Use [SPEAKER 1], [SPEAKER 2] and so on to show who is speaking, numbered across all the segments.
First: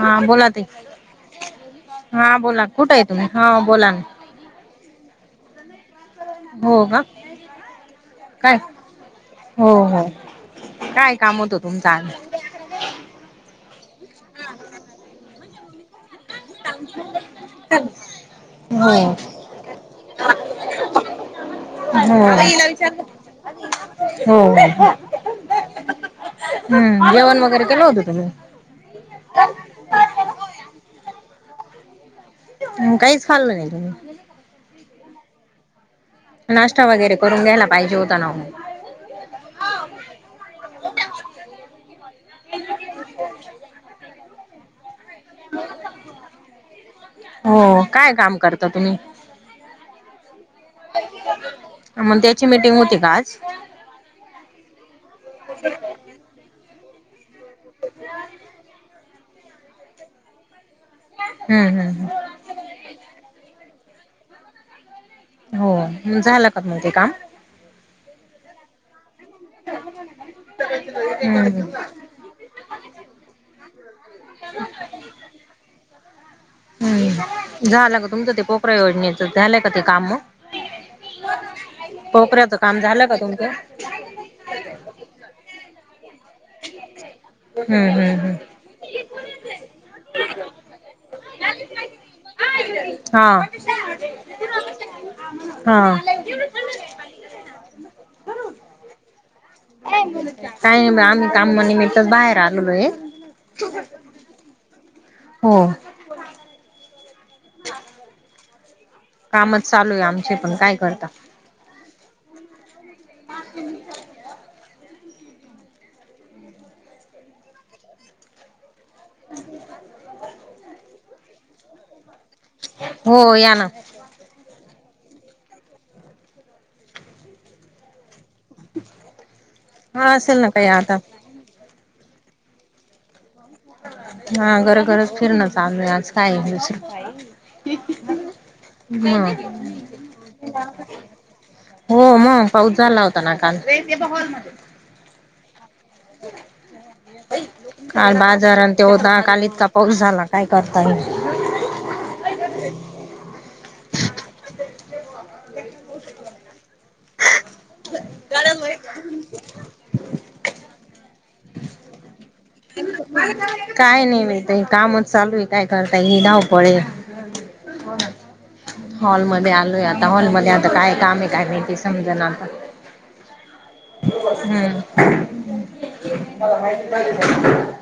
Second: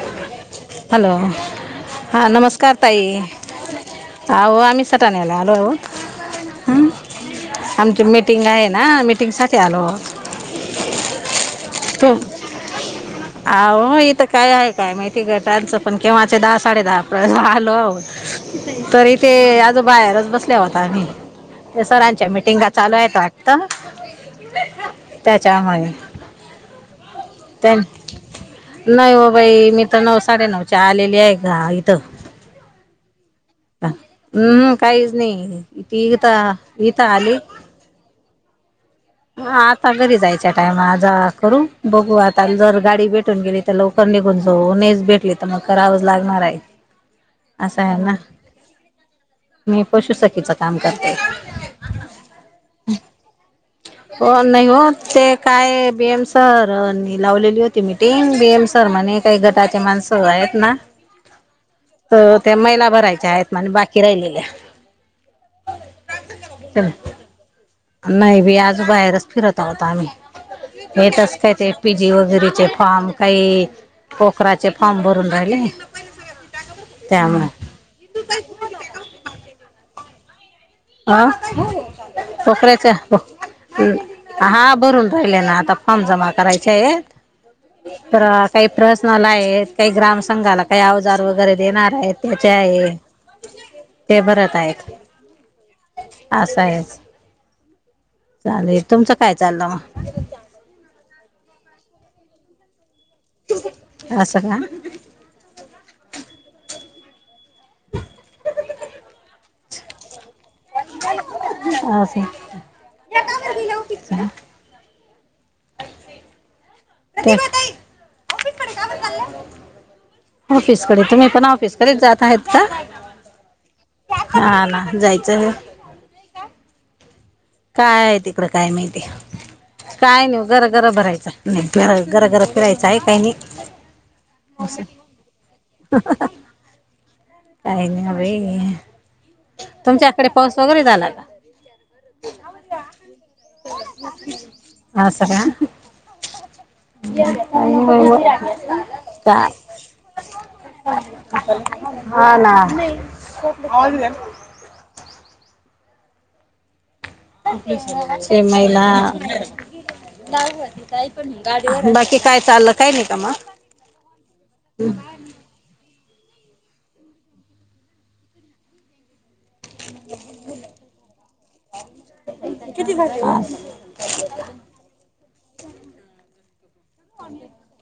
[SPEAKER 1] हा बोला ताई.
[SPEAKER 2] हॅलो हां
[SPEAKER 1] हा बोला,
[SPEAKER 2] नमस्कार
[SPEAKER 1] कुठे आहे
[SPEAKER 2] ताई
[SPEAKER 1] तुम्ही? हा बोला ना.
[SPEAKER 2] अहो आम्ही सटाण्याला आलोय ओ.
[SPEAKER 1] हो
[SPEAKER 2] हम्
[SPEAKER 1] का
[SPEAKER 2] आमची मिटिंग
[SPEAKER 1] काय
[SPEAKER 2] आहे ना, मिटिंग साठी
[SPEAKER 1] हो
[SPEAKER 2] आलो आहोत.
[SPEAKER 1] हो काय काम होत तुमच आज?
[SPEAKER 2] तू अहो इथं काय आहे? काय माहिती घटांचं. केव्हाचे दहा साडे दहा पर्यंत आलो.
[SPEAKER 1] हो
[SPEAKER 2] तरी ते अजून बाहेरच बसले आहोत आम्ही. ते सरांच्या मिटिंगा
[SPEAKER 1] ह
[SPEAKER 2] चालू आहेत वाटतं
[SPEAKER 1] हो.
[SPEAKER 2] त्याच्यामुळे
[SPEAKER 1] हम्म. जेवण वगैरे
[SPEAKER 2] त्यां
[SPEAKER 1] केल होतं का तुम्ही?
[SPEAKER 2] नाही हो बाई मी तर नऊ साडेनऊच्या आलेली आहे ना इथं.
[SPEAKER 1] काहीच खाल्लं नाही. तुम्ही
[SPEAKER 2] हम्मम काहीच नाही ती- इथं
[SPEAKER 1] नाश्ता
[SPEAKER 2] इथं
[SPEAKER 1] वगैरे
[SPEAKER 2] आली
[SPEAKER 1] करून घ्यायला पाहिजे होता ना हो.
[SPEAKER 2] हा आता घरी जायच्या टाइमा जा करू. बघू आता जर गाडी भेटून गेली- तर लवकर निघून जाऊ. नाहीच भेट- ली तर मग करावंच लागणार आहे, असं
[SPEAKER 1] हो
[SPEAKER 2] आहे
[SPEAKER 1] काय
[SPEAKER 2] ना.
[SPEAKER 1] काम करता तुम्ही
[SPEAKER 2] मी पशुसखीचं काम करतेय.
[SPEAKER 1] मग त्याची मीटिंग होती का आज?
[SPEAKER 2] हो नाही हो ते काय बीएम- तर लावलेली होती मीटिंग. बीएम सर म्हणे काही गटाचे माणसं आहेत ना-
[SPEAKER 1] हम्म हम् हम.
[SPEAKER 2] तर त्या महीला भरायच्या आहेत म्हणे बाकी राहिलेल्या.
[SPEAKER 1] हो. हम् झालं का पण ते काम?
[SPEAKER 2] नाही बाई अजून बाहेरच फिरत आहोत आम्ही. हेे तस काय
[SPEAKER 1] हम्म
[SPEAKER 2] ते पी- जी वगैरेचे फार्म, काही पोखराचे फार्म भरून राहिले. त्यामुळे
[SPEAKER 1] हम्म झालं का तुमचं ते पोखराऱ योजनेच झालंय का ते काम मग?
[SPEAKER 2] अ
[SPEAKER 1] पोखराऱच काम झालं का तुमचं?
[SPEAKER 2] ह हा भरून राहिले ना आता फॉर्म जमा करायचे आहे,
[SPEAKER 1] हम्म हम्म हम्म
[SPEAKER 2] तर- काही प्रहर्सनाला आहे, काही ग्राम संंघाला, काही अवजार वगैरे देणार आहेत. त्याच्या आहे
[SPEAKER 1] हा.
[SPEAKER 2] ते भरत आहेत.
[SPEAKER 1] हा
[SPEAKER 2] अस आहे. चालेल. तुमचं काय चाललं मग?
[SPEAKER 1] काही नाही आम्ही कामा निमित्त बाहेर आलेलो हे.
[SPEAKER 2] मग असं का
[SPEAKER 1] हो. काम चालू आहे आमचे पण, काय करता?
[SPEAKER 2] [unintelligible] प्रतिभाताई!
[SPEAKER 1] ह
[SPEAKER 2] ऑफिसकडे तुम्ही पण ऑफिसकडेच जात आहेत क
[SPEAKER 1] हो, याना.
[SPEAKER 2] हा ना, जायचं आहे हो काय आहे तिकड काय माहिती?
[SPEAKER 1] हा
[SPEAKER 2] काय
[SPEAKER 1] असेल
[SPEAKER 2] नाही
[SPEAKER 1] ना काही
[SPEAKER 2] जरा जरा
[SPEAKER 1] आता
[SPEAKER 2] बरं आहेचा. निघतोय आम्ही, गरागरा फिरायचं आहे काही नाही.
[SPEAKER 1] हा
[SPEAKER 2] असं
[SPEAKER 1] गरागराच फिरणं चालूये, आज काय आहे-
[SPEAKER 2] काही नाही बाई
[SPEAKER 1] हम्म
[SPEAKER 2] तुमच्याकडे पाऊस वगैरे झाला का
[SPEAKER 1] हो मग पाऊस झाला होता ना काल.
[SPEAKER 2] अस का?
[SPEAKER 1] [inaudible] काल बाजार आणि ते होता,
[SPEAKER 2] का
[SPEAKER 1] काल इतका पाऊस झाला काय करता नाही आलं.
[SPEAKER 2] हा ना.
[SPEAKER 1] [unintelligible]
[SPEAKER 2] ते महीला बाकी काय चालल.
[SPEAKER 1] काय नाही ब‌ई ताई कामच चालू आहे. काय करताय ही धावपळ आहे. हॉलमध्ये आलोय आता. हॉलमध्ये आता काय काम आहे काय माहिती. समजना आता
[SPEAKER 2] किती झाली हो
[SPEAKER 1] हम्म तुम्हाला माहिती पाहिजे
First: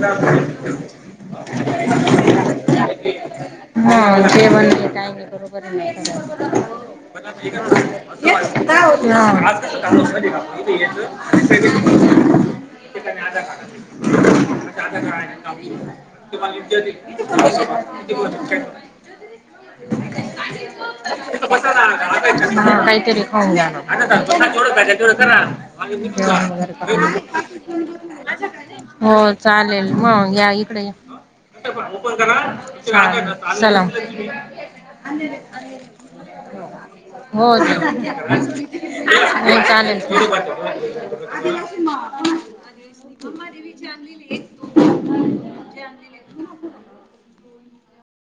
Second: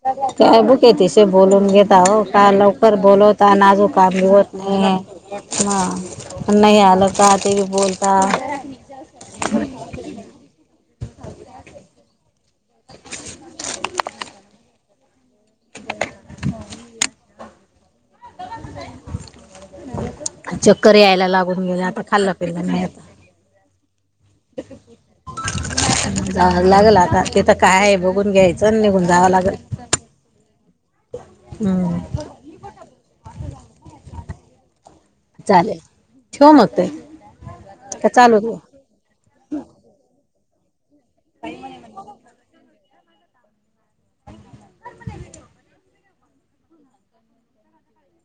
[SPEAKER 1] त्या [unintelligible]
[SPEAKER 2] काय भुके तिशे बोलून घेता हो. काय लवकर बोलवता आणि आजू काम बी
[SPEAKER 1] हा
[SPEAKER 2] होत
[SPEAKER 1] जेवण हे
[SPEAKER 2] नाही.
[SPEAKER 1] काय बरोबर आहे
[SPEAKER 2] हा,
[SPEAKER 1] नाही खरं
[SPEAKER 2] नाही आल का ते बी बोलता.
[SPEAKER 1] काय होती ना आज [unintelligible] [unintelligible] तुम्हाला [unintelligible]
[SPEAKER 2] चक्कर यायला लागून गेले आता खाल्लं पिल्लं नाही आता
[SPEAKER 1] काहीतरी खाऊन घ्या ना. तेवढ करा.
[SPEAKER 2] जावं लागेल आता तिथं काय आहे बघून घ्यायचं आणि निघून जावं
[SPEAKER 1] हो
[SPEAKER 2] लागेल
[SPEAKER 1] चालेल मग या इकडे या.
[SPEAKER 2] हम्म
[SPEAKER 1] हा चला
[SPEAKER 2] चालेल ठेव ते
[SPEAKER 1] मग.
[SPEAKER 2] का चालू ठेव
[SPEAKER 1] हो चालेल
[SPEAKER 2] [unintelligible]